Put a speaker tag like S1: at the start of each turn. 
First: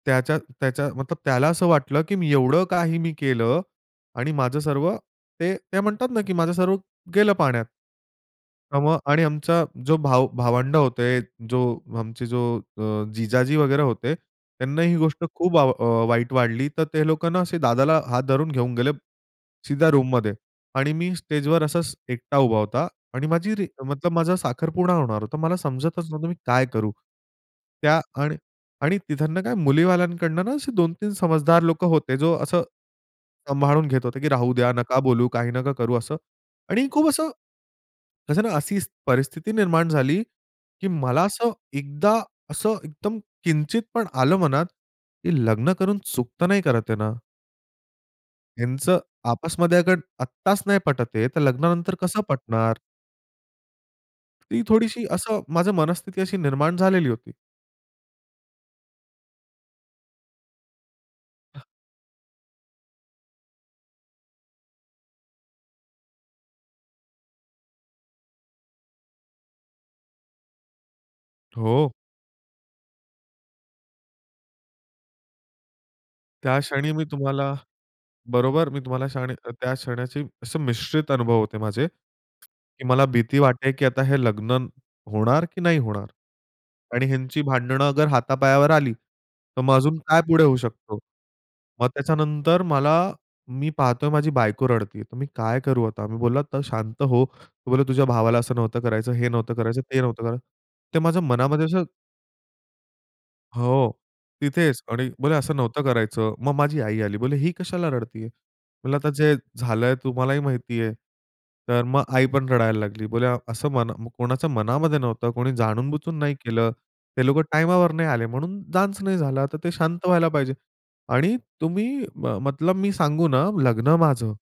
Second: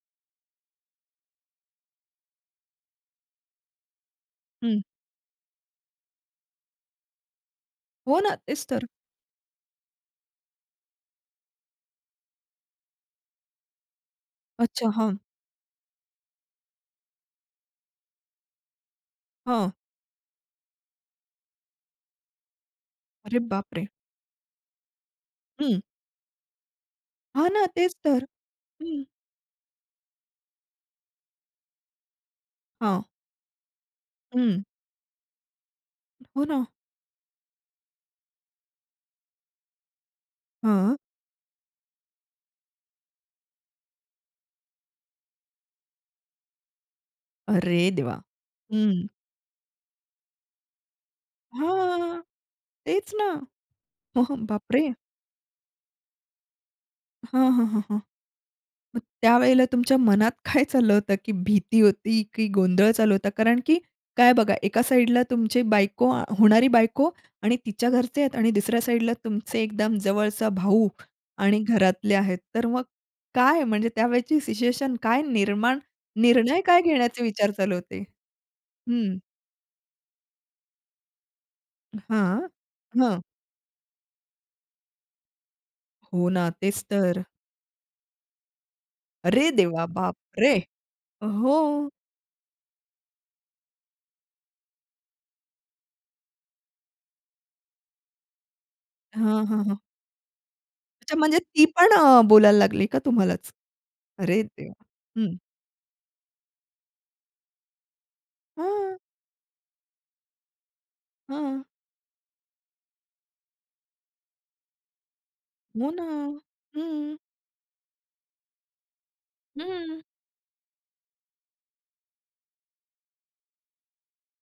S1: त्याच्या त्याच्या मतलब त्याला असं वाटलं, की मी एवढं काही मी केलं आणि माझं
S2: हं.
S1: सर्व ते ते म्हणतात ना, की माझं सर्व गेलं पाण्यात.
S2: हो ना. तेच तर.
S1: मग आणि आमचा जो भाव भावंड होते, जो आमचे जो अ, जिजाजी वगैरे होते, त्यांना
S2: अच्छा.
S1: ही
S2: हां.
S1: गोष्ट खूप आव वाईट वाटली. तर ते लोकांना असे दादाला हात धरून घेऊन गेले
S2: हं.
S1: सीधा रूममध्ये. आणि मी स्टेजवर असाच एकटा उभा होता आणि
S2: अरे
S1: माझी
S2: बाप रे!
S1: मतलब, माझा साखरपुडा होणार होता. मला
S2: हं.
S1: समजतच नव्हतं, मी काय करू?
S2: हां ना, तेच
S1: त्या
S2: तर.
S1: आणि आणि
S2: हं.
S1: तिथनं काय. मुलीवाल्यांकडून असे 2-3 समजदार लोक होते, जो असं
S2: हां.
S1: सांभाळून घेत होते, की राहू
S2: हं.
S1: द्या नका बोलू, काही नका करू असं
S2: हो ना.
S1: आणि खूप असं, कसं ना अशी परिस्थिती निर्माण झाली की
S2: हां.
S1: मला असं एकदा असं एकदम किंचित पण आलं मनात की लग्न करून चुकतं नाही करत ये ना.
S2: अरे देवा!
S1: त्यांचं
S2: हं.
S1: आपसमध्ये अगर आत्ताच नाही पटत हे, तर लग्नानंतर
S2: हां
S1: कसं पटणार?
S2: तेच ना. हां. हं.
S1: ती
S2: बाप रे!
S1: थोडीशी असं माझं मनस्थिती अशी निर्माण झालेली होती.
S2: हां, हां, हां, हां. मग त्यावेळेला तुमच्या मनात काय चाललं होतं? की भीती होती की गोंधळ चालू होता? कारण की काय बघा, एका साइडला तुमची बायको, होणारी बायको आणि तिच्या घरचे आहेत आणि दुसऱ्या साइडला तुमचे एकदम जवळचा भाऊ आणि
S1: हो.
S2: घरातले आहेत. तर मग काय म्हणजे त्यावेळची सिच्युएशन काय निर्माण
S1: त्या
S2: निर्णय काय
S1: क्षणी मी
S2: घेण्याचे विचार
S1: तुम्हाला,
S2: चालू होते?
S1: बरोबर मी तुम्हाला
S2: हं.
S1: क्षणी त्या क्षणाचे असे मिश्रित अनुभव होते माझे.
S2: हां,
S1: की मला
S2: हां.
S1: भीती वाटते की आता हे लग्न होणार की नाही होणार?
S2: हो ना. तेच
S1: आणि
S2: तर.
S1: ह्यांची भांडणं अगर हातापायावर आली,
S2: अरे
S1: तर मग
S2: देवा!
S1: अजून
S2: बाप
S1: काय पुढे
S2: रे!
S1: होऊ शकतो? मग
S2: हो.
S1: त्याच्यानंतर मला, मी पाहतोय माझी बायको रडतेय. तर मी काय करू आता? मी बोलला तर शांत हो. तो बोलला, तुझ्या भावाला असं नव्हतं करायचं, हे
S2: हं,
S1: नव्हतं
S2: हं, हं.
S1: करायचं, ते नव्हतं करायचं. ते
S2: अच्छा
S1: माझ्या
S2: म्हणजे ती
S1: मनामध्ये असं
S2: पण अ, बोलायला लागली का तुम्हालाच?
S1: हो.
S2: अरे देवा!
S1: तिथेच आणि
S2: हं.
S1: बोलली असं नव्हतं करायचं. मग माझी आई आली, बोलली ही कशाला रडतीये? म्हणलं
S2: हं.
S1: आता जे झालंय तुम्हालाही माहिती आहे.
S2: हां.
S1: तर मग आई पण रडायला लागली. बोलली असं मन कोणाच्या मनामध्ये नव्हतं कोणी
S2: हो ना,
S1: जाणूनबुजून नाही केलं.
S2: हं.
S1: ते लोकं टाईमावर नाही आले. म्हणून डान्स नाही झाला. तर ते
S2: हं.
S1: शांत व्हायला पाहिजे. आणि तुम्ही मतलब, मी सांगू ना, लग्न माझं